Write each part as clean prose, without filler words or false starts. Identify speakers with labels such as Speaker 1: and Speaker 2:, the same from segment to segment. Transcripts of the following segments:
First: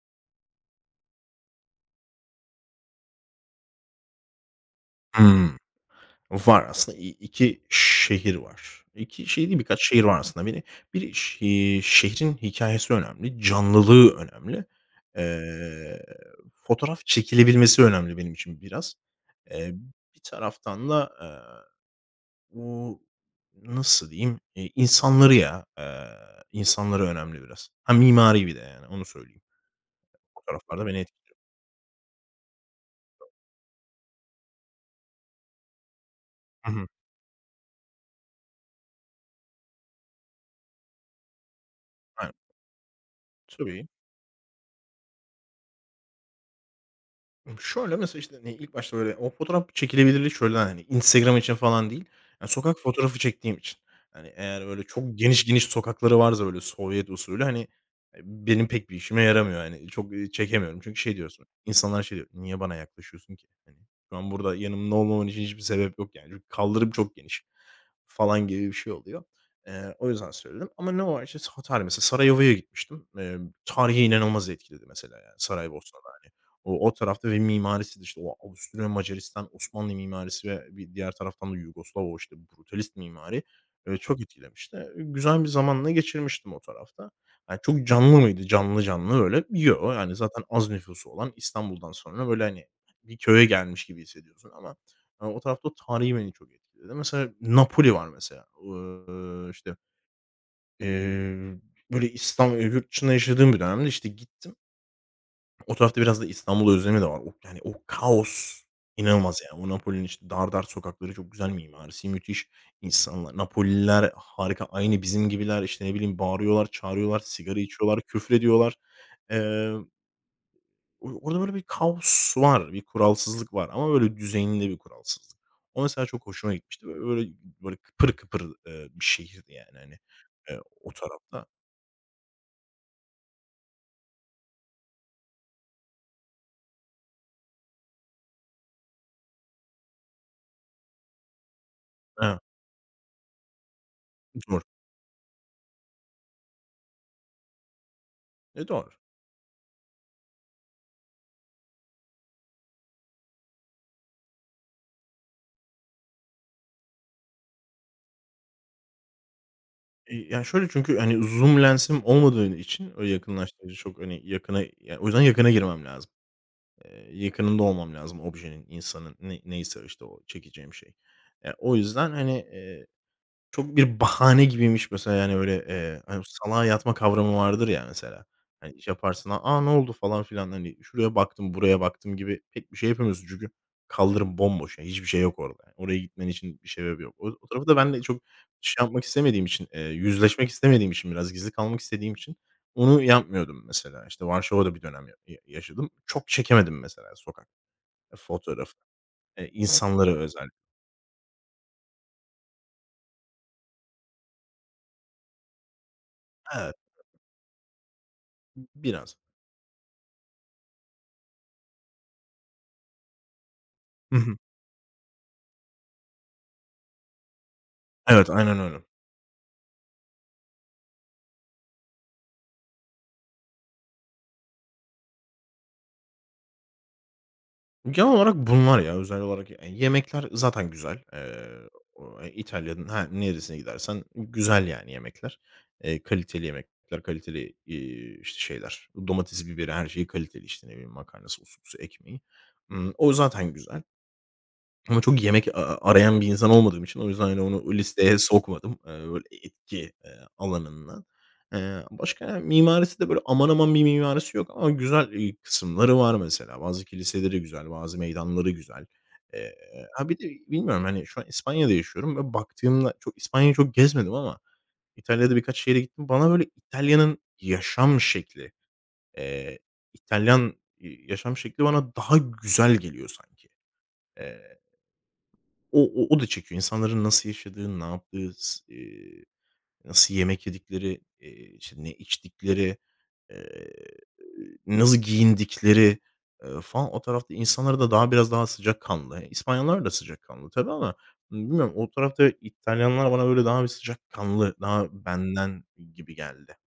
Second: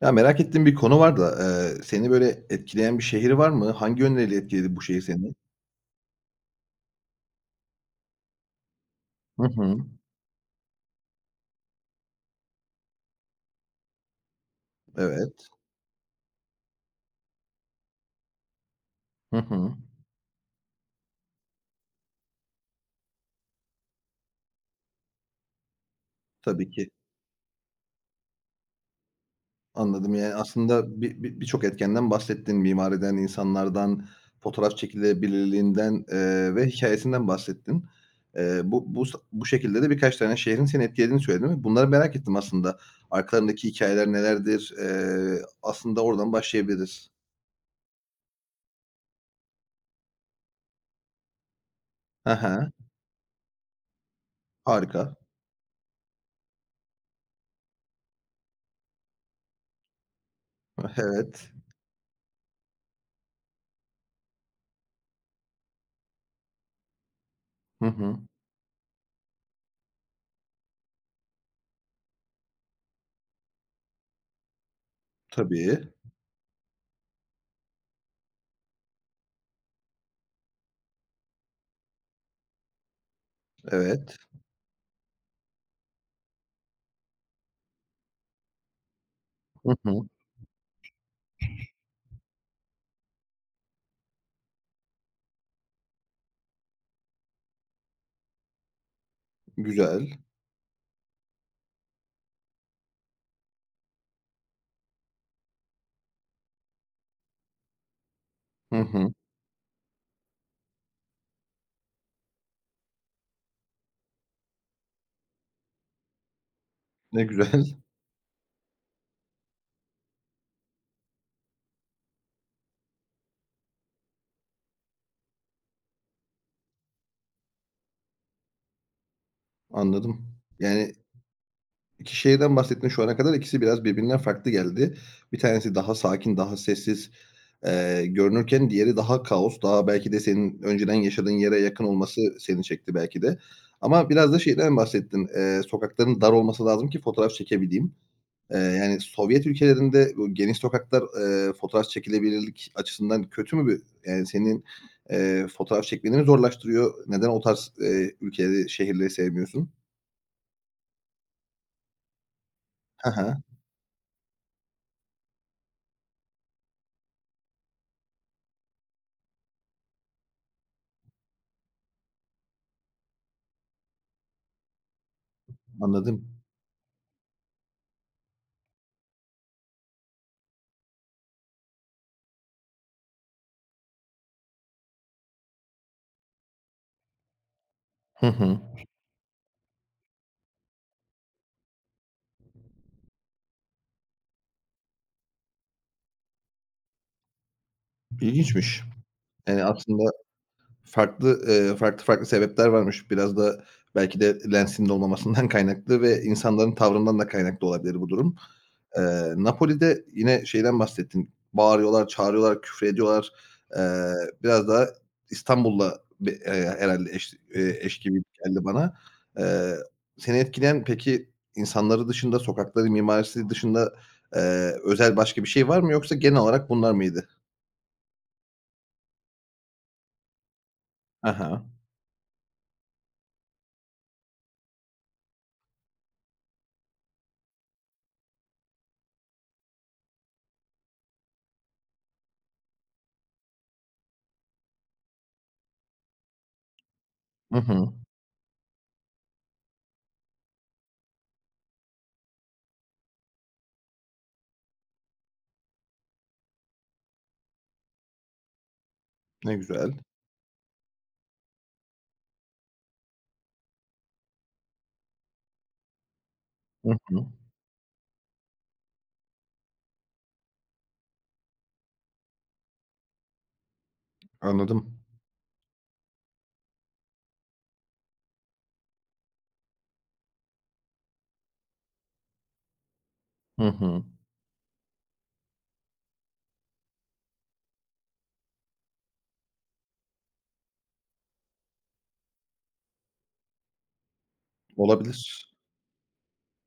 Speaker 1: Ya, merak ettiğim bir konu var da, seni böyle etkileyen bir şehir var mı? Hangi yönleriyle etkiledi bu şehir seni?
Speaker 2: Hımm. Var aslında iki şehir var. İki
Speaker 1: Hı
Speaker 2: şehir değil,
Speaker 1: hı.
Speaker 2: birkaç şehir var aslında. Beni biri ş Şehrin hikâyesi önemli, canlılığı önemli.
Speaker 1: Evet.
Speaker 2: Eee, Fotoğraf çekilebilmesi önemli benim için biraz.
Speaker 1: Hı
Speaker 2: Eee,
Speaker 1: hı.
Speaker 2: Bir taraftan da, o nasıl diyeyim, insanları ya,
Speaker 1: Tabii ki.
Speaker 2: insanları önemli biraz. Ha, mimari bir de yani onu söyleyeyim.
Speaker 1: Anladım. Yani,
Speaker 2: Fotoğraflarda beni
Speaker 1: aslında bir
Speaker 2: etkiledi.
Speaker 1: bir birçok etkenden bahsettin. Mimariden, insanlardan, fotoğraf çekilebilirliğinden, ve
Speaker 2: Hı hı.
Speaker 1: hikayesinden bahsettin. Eee, bu bu bu şekilde de birkaç tane şehrin seni etkilediğini söyledin ve bunları merak
Speaker 2: Aynen.
Speaker 1: ettim aslında. Arkalarındaki
Speaker 2: Tabii.
Speaker 1: hikayeler nelerdir? Aslında oradan başlayabiliriz.
Speaker 2: Şöyle, mesela, işte, ilk başta böyle o fotoğraf çekilebilirliği şöyle hani, Instagram için falan değil, ya,
Speaker 1: Aha.
Speaker 2: sokak fotoğrafı çektiğim için. Hani, eğer böyle
Speaker 1: Harika.
Speaker 2: çok geniş geniş sokakları varsa böyle Sovyet usulü, hani, benim pek bir işime yaramıyor, yani çok, çekemiyorum. Çünkü şey diyorsun,
Speaker 1: Evet.
Speaker 2: insanlar şey diyor, "Niye bana yaklaşıyorsun ki? Hani, şu an burada yanımda olmaman için hiçbir sebep yok yani. Çünkü kaldırım çok geniş."
Speaker 1: Hı hı.
Speaker 2: falan gibi bir şey oluyor. O yüzden söyledim ama ne var? İşte, tarih mesela Sarajevo'ya gitmiştim. Tarihi inanılmaz etkiledi mesela yani
Speaker 1: Tabii.
Speaker 2: Saraybosna'da, hani. O tarafta ve mimarisi de işte o Avusturya, Macaristan, Osmanlı mimarisi ve bir diğer taraftan da Yugoslav o işte brutalist mimari,
Speaker 1: Evet.
Speaker 2: çok etkilemişti. Güzel bir zamanla geçirmiştim o tarafta. Hani, çok canlı mıydı? Canlı canlı öyle
Speaker 1: Hı
Speaker 2: yo.
Speaker 1: hı.
Speaker 2: Yani, zaten az nüfusu olan İstanbul'dan sonra böyle, hani, bir köye gelmiş gibi hissediyorsun ama, o tarafta o tarihi beni çok etkiledi. Mesela Napoli var mesela. İşte,
Speaker 1: Güzel.
Speaker 2: eee, böyle yurt dışında yaşadığım bir dönemde, işte, gittim. O tarafta biraz da İstanbul özlemi de var. O yani, o kaos
Speaker 1: Hı hı.
Speaker 2: inanılmaz yani. O Napoli'nin, işte, dar dar sokakları çok güzel mimarisi müthiş. İnsanlar Napolililer harika. Aynı bizim gibiler. İşte, ne bileyim, bağırıyorlar, çağırıyorlar,
Speaker 1: Ne
Speaker 2: sigara
Speaker 1: güzel.
Speaker 2: içiyorlar, küfrediyorlar. Eee, O orada böyle bir kaos var, bir kuralsızlık var ama böyle düzenli bir kuralsızlık. O mesela çok hoşuma gitmişti. Böyle kıpır kıpır, bir şehirdi yani, hani,
Speaker 1: Anladım.
Speaker 2: o
Speaker 1: Yani
Speaker 2: tarafta.
Speaker 1: 2 şeyden bahsettin şu ana kadar. İkisi biraz birbirinden farklı geldi. Bir tanesi daha sakin, daha sessiz, görünürken diğeri daha kaos, daha belki de senin önceden yaşadığın yere yakın olması
Speaker 2: He,
Speaker 1: seni çekti belki de. Ama biraz da
Speaker 2: doğru.
Speaker 1: şeyden bahsettin, sokakların dar olması lazım ki fotoğraf çekebileyim.
Speaker 2: E, doğru.
Speaker 1: Yani Sovyet ülkelerinde bu geniş sokaklar, fotoğraf çekilebilirlik açısından kötü mü bir yani senin, fotoğraf çekmeni mi zorlaştırıyor? Neden o tarz, ülkeleri, şehirleri sevmiyorsun?
Speaker 2: Ya, şöyle çünkü, hani, zoom lensim olmadığı için
Speaker 1: He
Speaker 2: öyle
Speaker 1: he,
Speaker 2: yakınlaştırıcı çok, hani, yakına ya, o yüzden yakına girmem lazım. Yakınında olmam lazım objenin, insanın, neyse, işte, o çekeceğim şey. O yüzden, hani, çok bir bahane gibiymiş mesela, yani, öyle, hani,
Speaker 1: anladım.
Speaker 2: salağa yatma kavramı vardır ya mesela. Hani, iş yaparsın, "A, ne oldu?" falan filan, hani, "Şuraya baktım, buraya baktım." gibi pek bir şey yapamıyorsun çünkü kaldırım bomboş, yani, hiçbir şey yok orada. Yani, oraya gitmen için bir sebep yok. O tarafı da ben de çok
Speaker 1: Hı hı.
Speaker 2: şey yapmak istemediğim için, yüzleşmek istemediğim için, biraz gizli kalmak istediğim için onu yapmıyordum mesela. İşte, Varşova'da bir dönem ya yaşadım. Çok çekemedim mesela sokak fotoğrafı,
Speaker 1: İlginçmiş. Yani aslında
Speaker 2: insanları özellikle.
Speaker 1: farklı, farklı sebepler varmış. Biraz da belki de Lensi'nin olmamasından kaynaklı ve insanların
Speaker 2: Evet,
Speaker 1: tavrından da kaynaklı olabilir bu durum.
Speaker 2: biraz.
Speaker 1: Napoli'de yine şeyden bahsettin. Bağırıyorlar, çağırıyorlar, küfrediyorlar. Eee,
Speaker 2: Hı hı.
Speaker 1: biraz daha İstanbul'la be herhâlde eş gibi
Speaker 2: Evet, aynen
Speaker 1: geldi
Speaker 2: öyle.
Speaker 1: bana. Eee, seni etkileyen peki insanları dışında, sokakları, mimarisi dışında, eee, özel başka bir şey var mı yoksa genel olarak bunlar mıydı?
Speaker 2: Genel olarak bunlar ya, özel olarak ya yemekler zaten güzel.
Speaker 1: Ha ha.
Speaker 2: O İtalya'nın her neresine gidersen güzel yani yemekler. Kaliteli yemekler, kaliteli, işte, şeyler, domatesi, biberi, her şeyi kaliteli, işte, ne bileyim, makarnası, ususu, ekmeği. O zaten güzel. Ama çok yemek arayan bir insan olmadığım için o yüzden, hani,
Speaker 1: Hı
Speaker 2: onu o
Speaker 1: hı.
Speaker 2: listeye sokmadım, böyle etki, alanından. Başka mimarisi de böyle aman aman bir mimarisi yok ama güzel, kısımları var mesela. Bazı kiliseleri güzel, bazı meydanları güzel.
Speaker 1: Ne
Speaker 2: Eee,
Speaker 1: güzel.
Speaker 2: ha, bir de bilmiyorum, hani, şu an İspanya'da yaşıyorum ve baktığımda çok İspanya'yı çok gezmedim ama İtalya'da birkaç şehre gittim. Bana böyle
Speaker 1: Hı
Speaker 2: İtalya'nın
Speaker 1: hı.
Speaker 2: yaşam şekli, eee, İtalyan, yaşam şekli bana daha güzel geliyor sanki. Eee
Speaker 1: Anladım.
Speaker 2: o da çekiyor. İnsanların nasıl yaşadığı, ne yaptığı, s nasıl yemek yedikleri, işte, ne içtikleri,
Speaker 1: Hı
Speaker 2: eee,
Speaker 1: hı.
Speaker 2: nasıl giyindikleri, falan o tarafta insanlara da daha biraz daha sıcakkanlı. İspanyollar da sıcakkanlı tabii ama bilmiyorum o tarafta İtalyanlar bana böyle daha bir sıcakkanlı, daha
Speaker 1: Olabilir.
Speaker 2: benden gibi geldi.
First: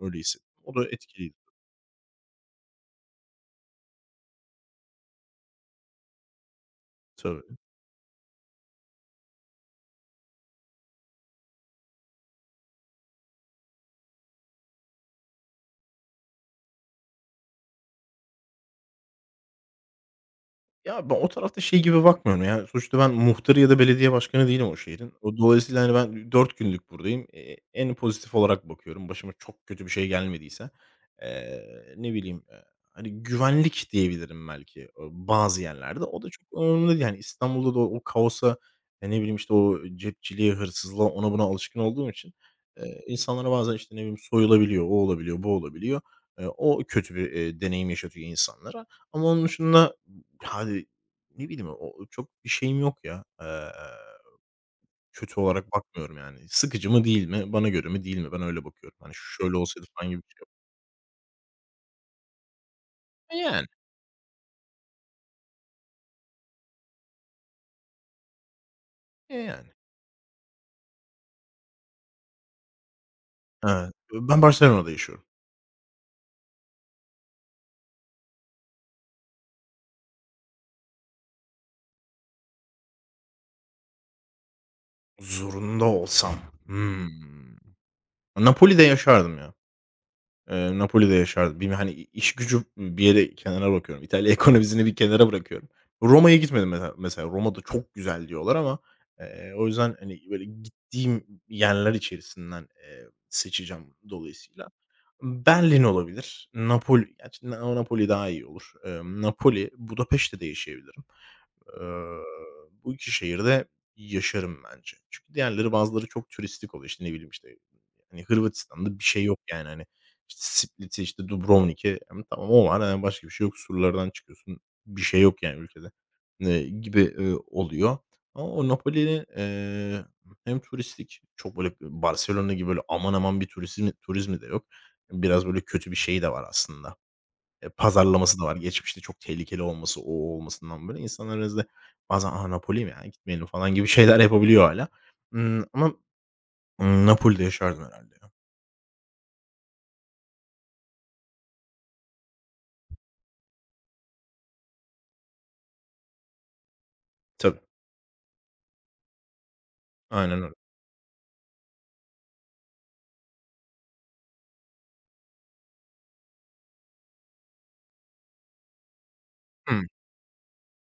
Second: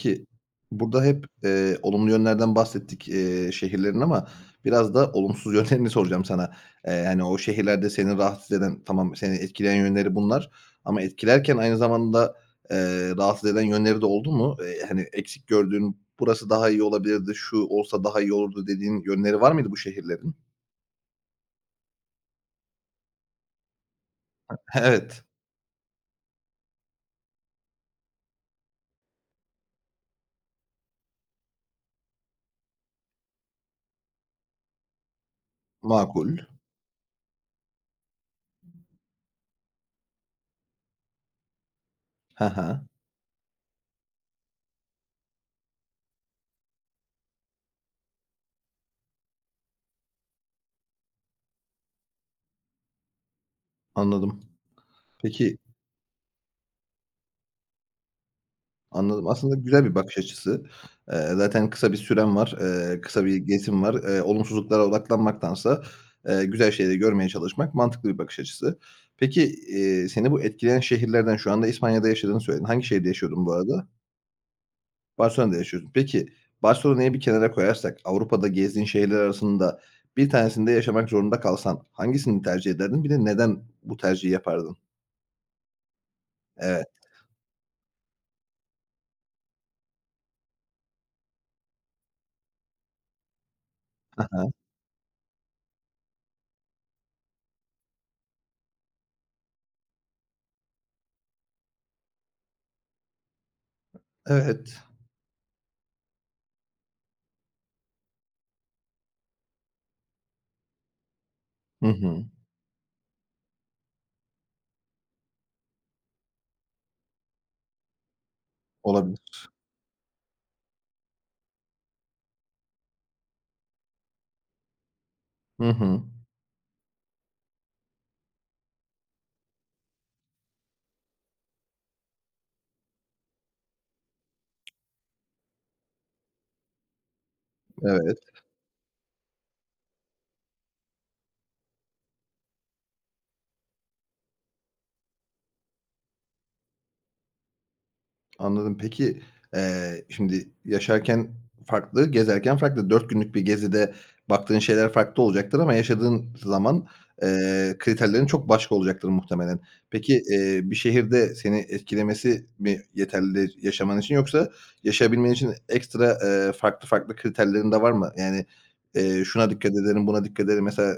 Speaker 2: Öyle hissettim. O da
Speaker 1: burada hep,
Speaker 2: etkiliydi.
Speaker 1: olumlu yönlerden bahsettik, şehirlerin ama biraz da olumsuz yönlerini soracağım sana. Hani, o
Speaker 2: Tabii.
Speaker 1: şehirlerde seni rahatsız eden, tamam, seni etkileyen yönleri bunlar ama etkilerken aynı zamanda, rahatsız eden yönleri de oldu mu? Hani, eksik gördüğün, burası daha iyi olabilirdi, şu olsa daha iyi olurdu dediğin yönleri var mıydı bu şehirlerin?
Speaker 2: Ya, ben o tarafta şey gibi bakmıyorum, yani, sonuçta ben muhtarı ya da belediye başkanı değilim o şehrin.
Speaker 1: Evet,
Speaker 2: O dolayısıyla, hani, ben 4 günlük buradayım. En pozitif olarak bakıyorum başıma çok kötü bir şey gelmediyse. Ne bileyim, hani, güvenlik diyebilirim belki, o bazı yerlerde. O da çok
Speaker 1: makul.
Speaker 2: önemli değil, yani, İstanbul'da da o kaosa, ya, ne bileyim, işte, o cepçiliğe, hırsızlığa, ona buna alışkın olduğum için,
Speaker 1: He he,
Speaker 2: insanlara bazen, işte, ne bileyim, soyulabiliyor, o olabiliyor, bu olabiliyor. O kötü bir, deneyim yaşatıyor insanlara ama onun dışında yani, ne bileyim, o çok bir şeyim yok ya.
Speaker 1: anladım.
Speaker 2: Kötü
Speaker 1: Peki,
Speaker 2: olarak bakmıyorum yani. Sıkıcı mı değil mi? Bana göre mi değil mi? Ben öyle bakıyorum. Hani,
Speaker 1: anladım. Aslında
Speaker 2: şöyle
Speaker 1: güzel
Speaker 2: olsaydı
Speaker 1: bir
Speaker 2: falan
Speaker 1: bakış
Speaker 2: gibi bir şey yok.
Speaker 1: açısı. Zaten kısa bir süren var, kısa bir
Speaker 2: E, yani,
Speaker 1: gezin var. Olumsuzluklara odaklanmaktansa, güzel şeyleri görmeye çalışmak mantıklı bir bakış açısı.
Speaker 2: e,
Speaker 1: Peki,
Speaker 2: yani.
Speaker 1: seni bu etkileyen şehirlerden şu anda İspanya'da yaşadığını söyledin. Hangi şehirde yaşıyordun bu arada?
Speaker 2: Evet. Ben Barcelona'da yaşıyorum.
Speaker 1: Barcelona'da yaşıyorsun. Peki, Barcelona'yı bir kenara koyarsak Avrupa'da gezdiğin şehirler arasında bir tanesinde yaşamak zorunda kalsan hangisini tercih ederdin? Bir de neden bu tercihi yapardın?
Speaker 2: Zorunda olsam.
Speaker 1: Evet.
Speaker 2: Hımm. Napoli'de yaşardım ya. Napoli'de yaşardım. Bir hani, iş gücü bir yere kenara bakıyorum. İtalya
Speaker 1: Hı.
Speaker 2: ekonomisini bir kenara bırakıyorum. Roma'ya gitmedim mesela. Roma da çok güzel diyorlar ama, o yüzden, hani, böyle, gittiğim yerler içerisinden, seçeceğim dolayısıyla.
Speaker 1: Evet.
Speaker 2: Berlin olabilir. Napoli, gerçi Napoli daha iyi olur. Napoli, Budapeşte de yaşayabilirim.
Speaker 1: Hı
Speaker 2: Eee,
Speaker 1: hı.
Speaker 2: Bu 2 şehirde yaşarım bence. Çünkü diğerleri bazıları çok turistik oluyor. İşte, ne bileyim, işte, hani, Hırvatistan'da bir
Speaker 1: Olabilir.
Speaker 2: şey yok yani, hani, işte, Split'i, işte, Dubrovnik'i, tamam o var, hani, başka bir şey yok. Surlardan çıkıyorsun. Bir şey yok yani
Speaker 1: Hı
Speaker 2: ülkede,
Speaker 1: hı.
Speaker 2: gibi, oluyor. Ama o Napoli'nin, hem turistik, çok böyle Barcelona gibi böyle aman aman bir turizmi de yok. Biraz böyle kötü bir şeyi de var aslında.
Speaker 1: Evet.
Speaker 2: Pazarlaması da var. Geçmişte çok tehlikeli olması, o, olmasından böyle insanlar biraz da bazen, "A, Napoli mi ya? Gitmeyelim." falan gibi şeyler yapabiliyor hala. Ama, Napoli'de yaşardım herhalde ya.
Speaker 1: Anladım. Peki, şimdi yaşarken farklı, gezerken farklı. 4 günlük bir gezide baktığın şeyler farklı olacaktır ama yaşadığın zaman,
Speaker 2: Tabii,
Speaker 1: kriterlerin çok başka olacaktır muhtemelen. Peki,
Speaker 2: aynen öyle.
Speaker 1: bir şehirde seni etkilemesi mi yeterli yaşaman için yoksa yaşayabilmen için ekstra, farklı farklı kriterlerin de var mı? Yani, şuna dikkat ederim, buna dikkat ederim. Mesela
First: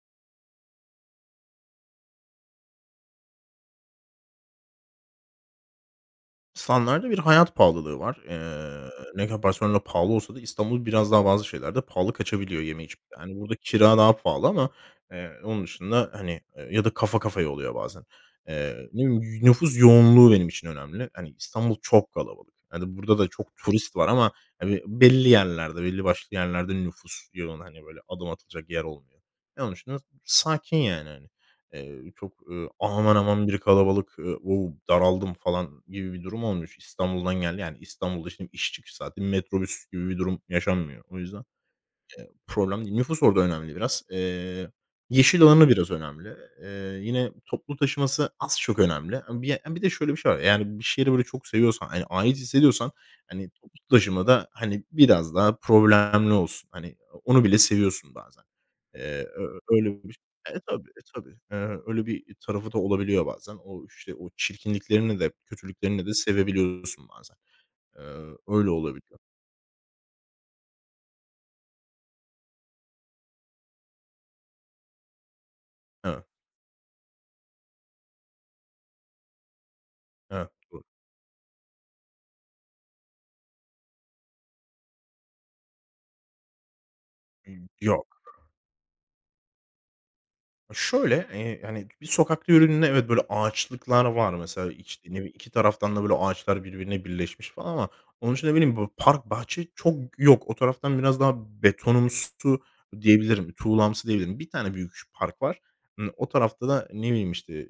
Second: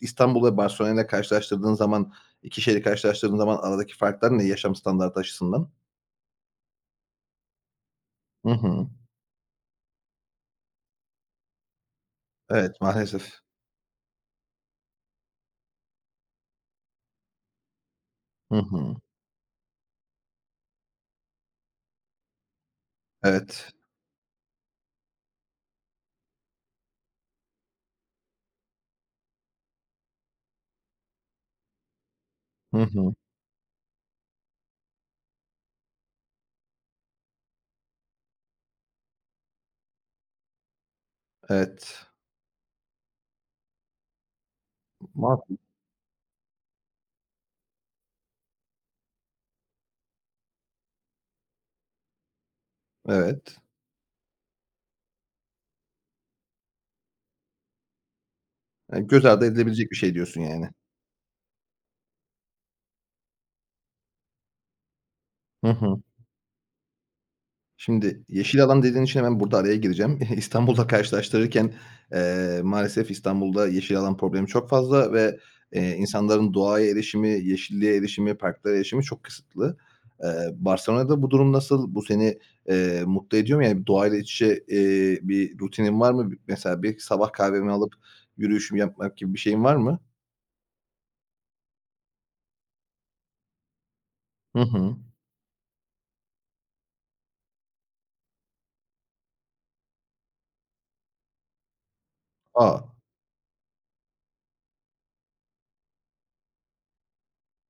Speaker 1: İstanbul'la Barcelona'yla karşılaştırdığın zaman, 2 şehri karşılaştırdığın zaman aradaki farklar ne yaşam standartı açısından?
Speaker 2: İnsanlarda bir hayat pahalılığı var.
Speaker 1: Hı hı.
Speaker 2: Ne kadar Barcelona pahalı olsa da İstanbul biraz daha bazı şeylerde pahalı kaçabiliyor
Speaker 1: Evet,
Speaker 2: yeme içmede. Hani,
Speaker 1: maalesef.
Speaker 2: burada kira daha pahalı ama, onun dışında, hani, ya da kafa kafaya oluyor bazen.
Speaker 1: Hı hı.
Speaker 2: Ne bileyim, nüfus yoğunluğu benim için önemli. Hani, İstanbul çok kalabalık. Yani burada da çok
Speaker 1: Evet.
Speaker 2: turist var ama, hani, belli yerlerde, belli başlı yerlerde nüfus yoğun. Hani, böyle adım atılacak yer olmuyor. E, onun dışında sakin yani, hani. Çok,
Speaker 1: Hı hı.
Speaker 2: aman aman bir kalabalık, wow, daraldım falan gibi bir durum olmuş İstanbul'dan geldi. Yani İstanbul'da şimdi iş çıkış saati metrobüs gibi bir durum yaşanmıyor. O yüzden
Speaker 1: Evet.
Speaker 2: Problem değil. Nüfus orada önemli biraz.
Speaker 1: Ma.
Speaker 2: Yeşil alanı biraz önemli. Yine toplu taşıması az çok önemli. Bir de şöyle bir şey var, yani, bir şehri böyle çok seviyorsan, hani, ait hissediyorsan, hani,
Speaker 1: Evet.
Speaker 2: toplu taşımada, hani, biraz daha problemli olsun. Hani, onu bile seviyorsun bazen.
Speaker 1: Göz ardı
Speaker 2: Ö
Speaker 1: edilebilecek bir
Speaker 2: öyle
Speaker 1: şey
Speaker 2: bir
Speaker 1: diyorsun
Speaker 2: şey. E,
Speaker 1: yani.
Speaker 2: tabii, e, tabii. Öyle bir tarafı da olabiliyor bazen. O, işte, o çirkinliklerini de
Speaker 1: Hı hı.
Speaker 2: kötülüklerini de sevebiliyorsun bazen.
Speaker 1: Şimdi yeşil
Speaker 2: Öyle
Speaker 1: alan dediğin
Speaker 2: olabiliyor.
Speaker 1: için hemen burada araya gireceğim. İstanbul'la karşılaştırırken, maalesef İstanbul'da yeşil alan problemi çok fazla ve
Speaker 2: Evet,
Speaker 1: insanların doğaya erişimi, yeşilliğe erişimi, parklara erişimi çok kısıtlı.
Speaker 2: evet. Doğru.
Speaker 1: Barcelona'da bu durum nasıl? Bu seni, mutlu ediyor mu? Yani doğayla iç içe, bir rutinin var mı? Mesela bir sabah kahvemi alıp
Speaker 2: Yok.
Speaker 1: yürüyüşümü yapmak gibi bir şeyin var mı?
Speaker 2: Şöyle, yani, bir sokakta yürüdüğünde evet, böyle ağaçlıklar var
Speaker 1: Hı
Speaker 2: mesela,
Speaker 1: hı.
Speaker 2: işte, ne bileyim, 2 taraftan da böyle ağaçlar birbirine birleşmiş falan ama onun için ne bileyim, böyle park, bahçe çok yok. O taraftan biraz daha betonumsu
Speaker 1: A!
Speaker 2: diyebilirim, tuğlamsı diyebilirim. Bir tane büyük park var. O tarafta da ne bileyim, işte,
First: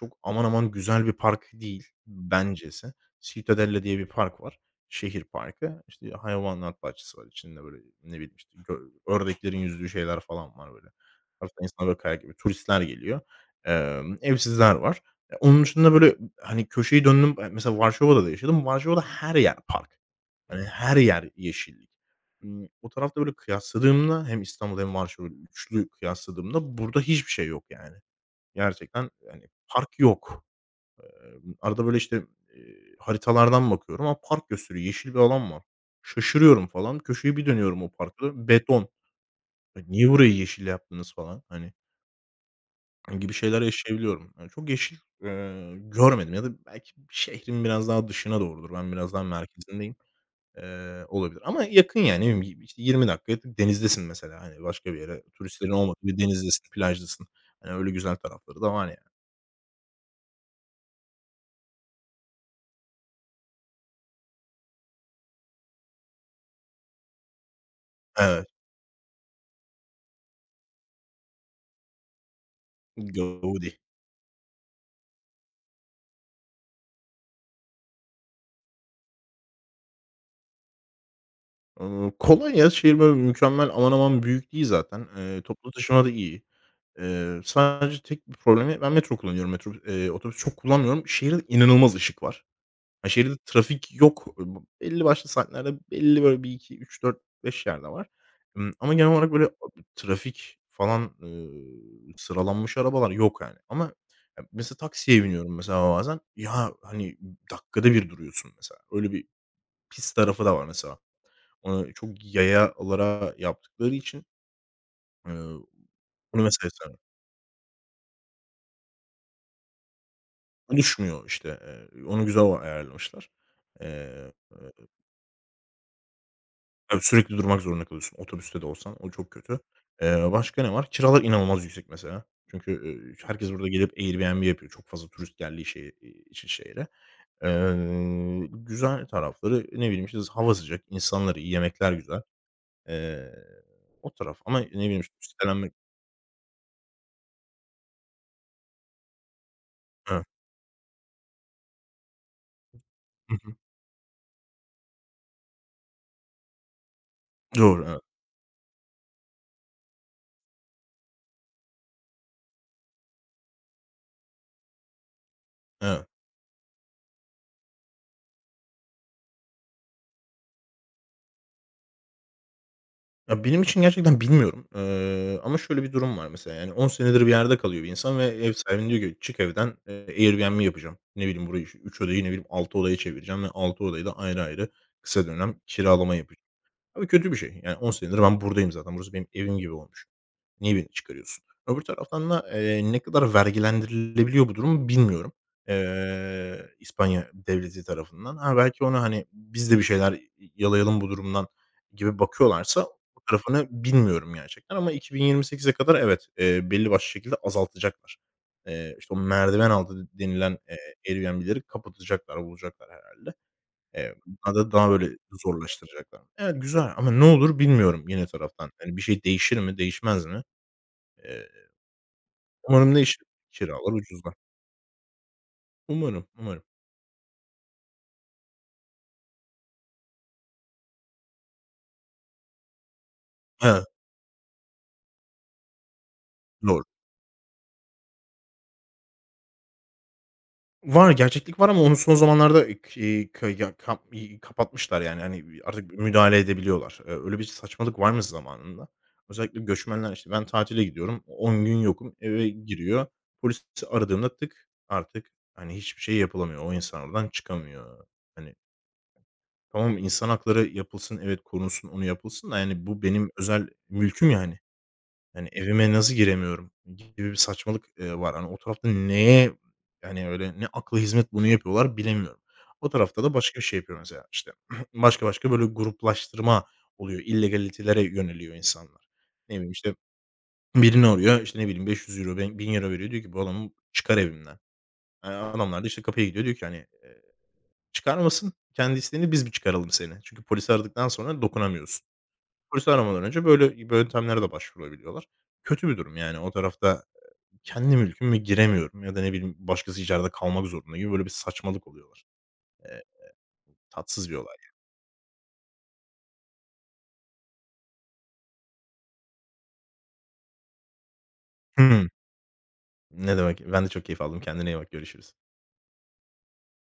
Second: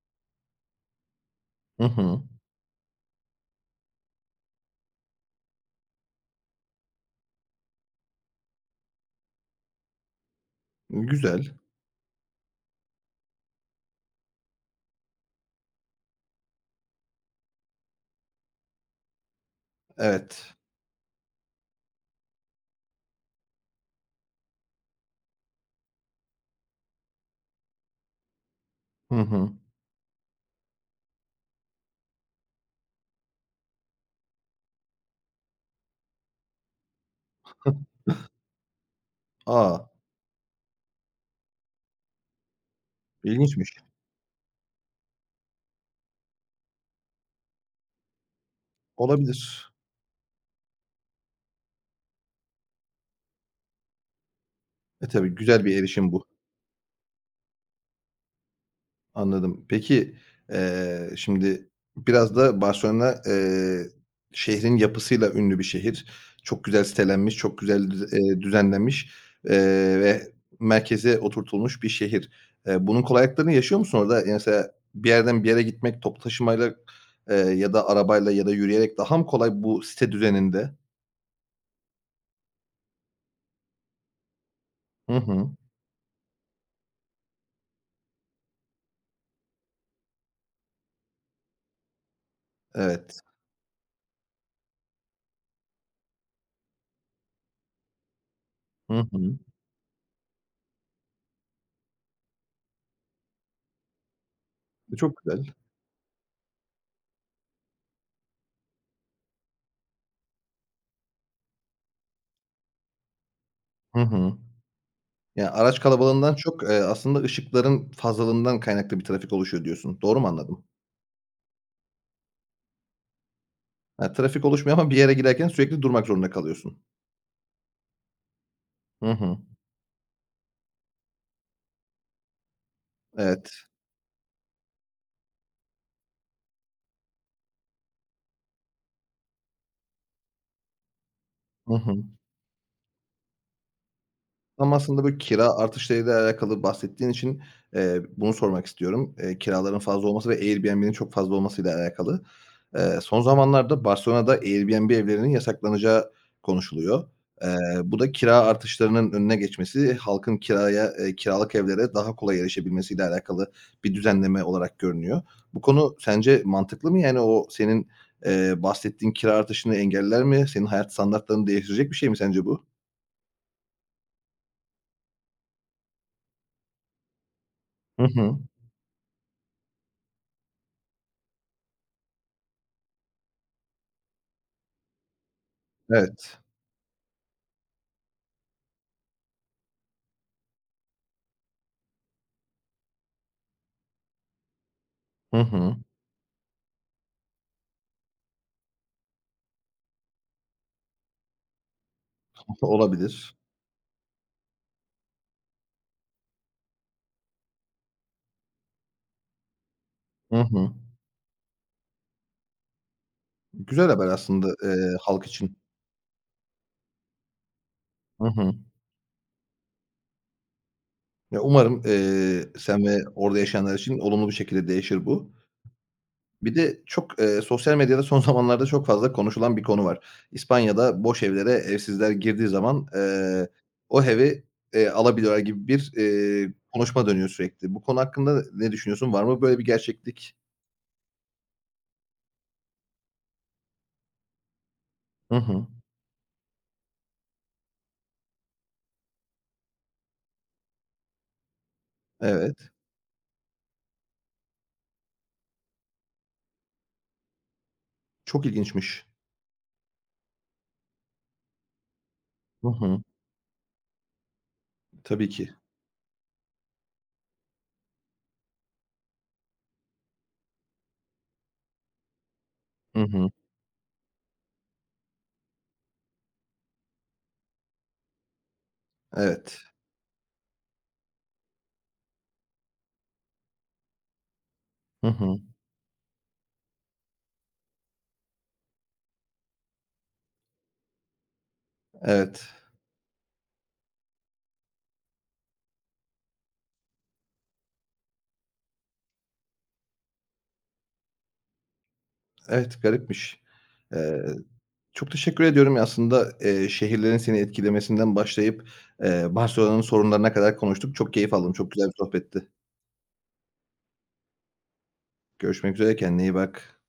Speaker 2: çok aman aman güzel bir park
Speaker 1: Hı
Speaker 2: değil
Speaker 1: hı.
Speaker 2: bencesi. Ciutadella diye bir park var, şehir parkı. İşte, hayvanat bahçesi var içinde böyle, ne bileyim, işte, ördeklerin yüzdüğü şeyler falan var böyle
Speaker 1: Güzel.
Speaker 2: taraftan insanlar kayak gibi turistler geliyor. Evsizler var. E, onun dışında, böyle, hani, köşeyi döndüm mesela Varşova'da da yaşadım. Varşova'da her yer park.
Speaker 1: Evet.
Speaker 2: Hani, her yer yeşillik. O tarafta, böyle, kıyasladığımda hem İstanbul hem Varşova üçlü kıyasladığımda burada hiçbir şey yok yani. Gerçekten,
Speaker 1: Hı
Speaker 2: yani,
Speaker 1: hı.
Speaker 2: park yok. Arada, böyle, işte, haritalardan bakıyorum ama park gösteriyor. Yeşil bir alan var. Şaşırıyorum falan. Köşeyi bir dönüyorum o parka, beton. "Ya,
Speaker 1: A!
Speaker 2: niye burayı yeşil yaptınız?" falan, hani gibi şeyler
Speaker 1: İlginçmiş.
Speaker 2: yaşayabiliyorum. Yani çok yeşil, görmedim ya da belki şehrin biraz daha dışına doğrudur. Ben biraz daha
Speaker 1: Olabilir.
Speaker 2: merkezindeyim. Olabilir ama yakın yani, ne bileyim, işte 20 dakika denizdesin mesela, hani, başka bir
Speaker 1: E,
Speaker 2: yere
Speaker 1: tabii güzel
Speaker 2: turistlerin
Speaker 1: bir
Speaker 2: olmadığı
Speaker 1: erişim
Speaker 2: bir
Speaker 1: bu.
Speaker 2: denizdesin, plajdasın. Hani, öyle güzel tarafları da var yani.
Speaker 1: Anladım. Peki, şimdi biraz da Barcelona, şehrin yapısıyla ünlü bir şehir. Çok güzel sitelenmiş, çok güzel
Speaker 2: Evet,
Speaker 1: düzenlenmiş, ve merkeze oturtulmuş bir şehir. Bunun kolaylıklarını yaşıyor
Speaker 2: Gaudi.
Speaker 1: musun orada? Yani mesela bir yerden bir yere gitmek toplu taşımayla, ya da arabayla ya da yürüyerek daha mı kolay bu site düzeninde?
Speaker 2: Kolay ya, şehir böyle mükemmel, aman aman büyük değil zaten.
Speaker 1: Hı hı.
Speaker 2: Toplu taşıma da iyi. Sadece tek bir problemi ben metro kullanıyorum. Metro otobüs çok kullanmıyorum. Şehirde inanılmaz ışık var. Ha,
Speaker 1: Evet.
Speaker 2: şehirde trafik yok. Belli başlı saatlerde belli böyle bir iki üç dört beş yerde var. Ama
Speaker 1: Hı
Speaker 2: genel olarak
Speaker 1: hı.
Speaker 2: böyle trafik falan, sıralanmış arabalar yok yani. Ama ya mesela
Speaker 1: E, çok
Speaker 2: taksiye
Speaker 1: güzel.
Speaker 2: biniyorum mesela bazen. Ya, hani, dakikada bir duruyorsun mesela. Öyle bir pis tarafı da var mesela. Onu çok yayalara yaptıkları
Speaker 1: Hı
Speaker 2: için,
Speaker 1: hı. Yani,
Speaker 2: ııı,
Speaker 1: araç kalabalığından
Speaker 2: onu
Speaker 1: çok,
Speaker 2: mesela
Speaker 1: aslında ışıkların fazlalığından kaynaklı bir trafik oluşuyor diyorsun. Doğru mu anladım?
Speaker 2: düşmüyor işte. Onu güzel o ayarlamışlar.
Speaker 1: Ha,
Speaker 2: Eee
Speaker 1: trafik oluşmuyor ama bir yere giderken sürekli durmak zorunda kalıyorsun.
Speaker 2: Tabii, sürekli durmak zorunda kalıyorsun otobüste de olsan,
Speaker 1: Hı
Speaker 2: o çok
Speaker 1: hı.
Speaker 2: kötü. Başka ne var? Kiralar inanılmaz yüksek mesela. Çünkü,
Speaker 1: Evet.
Speaker 2: herkes burada gelip Airbnb yapıyor. Çok fazla turist geldiği şehir, için şehre. Güzel tarafları, ne bileyim, işte, hava sıcak, insanlar iyi,
Speaker 1: Hı
Speaker 2: yemekler
Speaker 1: hı.
Speaker 2: güzel. Eee, O taraf ama ne
Speaker 1: Tam
Speaker 2: bileyim,
Speaker 1: aslında
Speaker 2: işte,
Speaker 1: bu kira
Speaker 2: üstelenmek.
Speaker 1: artışlarıyla alakalı bahsettiğin için, bunu sormak istiyorum. Kiraların fazla
Speaker 2: Heh.
Speaker 1: olması ve Airbnb'nin çok fazla olmasıyla alakalı. Son
Speaker 2: Hı hı.
Speaker 1: zamanlarda Barcelona'da Airbnb evlerinin yasaklanacağı konuşuluyor. Eee,
Speaker 2: Doğru,
Speaker 1: bu
Speaker 2: evet.
Speaker 1: da kira artışlarının önüne geçmesi, halkın kiraya, kiralık evlere daha kolay erişebilmesiyle alakalı bir düzenleme olarak görünüyor. Bu konu
Speaker 2: Evet.
Speaker 1: sence mantıklı mı? Yani o senin, bahsettiğin kira artışını engeller mi? Senin hayat standartlarını değiştirecek bir şey mi sence bu?
Speaker 2: Ya, benim için gerçekten bilmiyorum, ama şöyle bir durum var mesela, yani 10 senedir bir yerde kalıyor bir
Speaker 1: Hı
Speaker 2: insan ve
Speaker 1: hı.
Speaker 2: ev sahibine diyor ki "Çık evden, Airbnb yapacağım. Ne bileyim, burayı 3 odayı, ne bileyim, 6 odaya çevireceğim ve 6 odayı da ayrı ayrı kısa dönem kiralama
Speaker 1: Evet.
Speaker 2: yapacağım." Abi kötü bir şey. Yani 10 senedir ben buradayım zaten. Burası benim evim gibi olmuş. Niye birini çıkarıyorsun? Öbür taraftan da, ne kadar vergilendirilebiliyor bu durum bilmiyorum,
Speaker 1: Hı hı.
Speaker 2: İspanya devleti tarafından. Ha, belki ona, hani, biz de bir şeyler yalayalım bu durumdan gibi bakıyorlarsa o
Speaker 1: Olabilir.
Speaker 2: tarafını bilmiyorum gerçekten ama 2028'e kadar evet, belli başlı şekilde azaltacaklar. İşte, o merdiven altı
Speaker 1: Hı
Speaker 2: denilen,
Speaker 1: hı.
Speaker 2: Airbnb'leri kapatacaklar, bulacaklar herhalde.
Speaker 1: Güzel haber
Speaker 2: Eee,
Speaker 1: aslında,
Speaker 2: Daha da daha böyle
Speaker 1: halk için.
Speaker 2: zorlaştıracaklar. Evet, güzel ama ne olur bilmiyorum
Speaker 1: Hı
Speaker 2: yine
Speaker 1: hı.
Speaker 2: taraftan. Yani bir şey değişir mi, değişmez mi?
Speaker 1: Ya,
Speaker 2: Eee,
Speaker 1: umarım, sen
Speaker 2: Umarım
Speaker 1: ve
Speaker 2: değişir.
Speaker 1: orada yaşayanlar
Speaker 2: Kiralar
Speaker 1: için olumlu bir
Speaker 2: ucuzlar.
Speaker 1: şekilde değişir bu.
Speaker 2: Umarım,
Speaker 1: Bir
Speaker 2: umarım.
Speaker 1: de çok, sosyal medyada son zamanlarda çok fazla konuşulan bir konu var. İspanya'da boş evlere evsizler girdiği zaman,
Speaker 2: He,
Speaker 1: o evi, alabiliyorlar gibi bir,
Speaker 2: doğru.
Speaker 1: konuşma dönüyor sürekli. Bu konu hakkında ne düşünüyorsun? Var mı böyle bir gerçeklik?
Speaker 2: Var, gerçeklik var ama onu son zamanlarda k iii, k ya kap iii, kapatmışlar yani,
Speaker 1: Hı
Speaker 2: hani,
Speaker 1: hı.
Speaker 2: artık müdahale edebiliyorlar. Öyle bir saçmalık varmış zamanında. Özellikle göçmenler, işte, ben tatile gidiyorum, 10 gün yokum, eve
Speaker 1: Evet.
Speaker 2: giriyor. Polisi aradığımda tık artık, hani, hiçbir şey yapılamıyor. O insan oradan çıkamıyor.
Speaker 1: Çok
Speaker 2: Hani,
Speaker 1: ilginçmiş.
Speaker 2: tamam, insan hakları yapılsın, evet, korunsun, onu yapılsın da
Speaker 1: Hı
Speaker 2: yani
Speaker 1: hı.
Speaker 2: bu benim özel mülküm yani.
Speaker 1: Tabii
Speaker 2: Hani,
Speaker 1: ki.
Speaker 2: evime nasıl giremiyorum gibi bir saçmalık, var. Hani, o tarafta neye, yani, öyle ne akla hizmet bunu yapıyorlar bilemiyorum. O
Speaker 1: Hı
Speaker 2: tarafta
Speaker 1: hı.
Speaker 2: da başka bir şey yapıyor mesela, işte, başka başka böyle gruplaştırma oluyor. İllegalitelere yöneliyor insanlar. Ne
Speaker 1: Evet.
Speaker 2: bileyim, işte, birini arıyor, işte, ne bileyim, 500 bin euro veriyor. Diyor ki bu adamı çıkar evimden.
Speaker 1: Hı hı.
Speaker 2: Adamlar da, işte, kapıya gidiyor. Diyor ki, hani, eee, çıkarmasın, kendi isteğinle biz bir çıkaralım seni? Çünkü polisi aradıktan sonra dokunamıyorsun.
Speaker 1: Evet.
Speaker 2: Polisi aramadan önce böyle böyle yöntemlere de başvurabiliyorlar. Kötü bir durum yani. O tarafta, kendi mülküm giremiyorum ya da ne bileyim başkası içeride kalmak zorunda gibi böyle bir saçmalık oluyorlar.
Speaker 1: Evet,
Speaker 2: Eee,
Speaker 1: garipmiş. Eee,
Speaker 2: Tatsız bir olay.
Speaker 1: çok teşekkür ediyorum. Aslında, şehirlerin seni etkilemesinden başlayıp, Barcelona'nın sorunlarına kadar konuştuk. Çok keyif aldım. Çok güzel bir
Speaker 2: Hı.
Speaker 1: sohbetti.
Speaker 2: Ne demek. Ben de çok keyif aldım. Kendine iyi bak. Görüşürüz.
Speaker 1: Görüşmek üzere. Kendine iyi bak.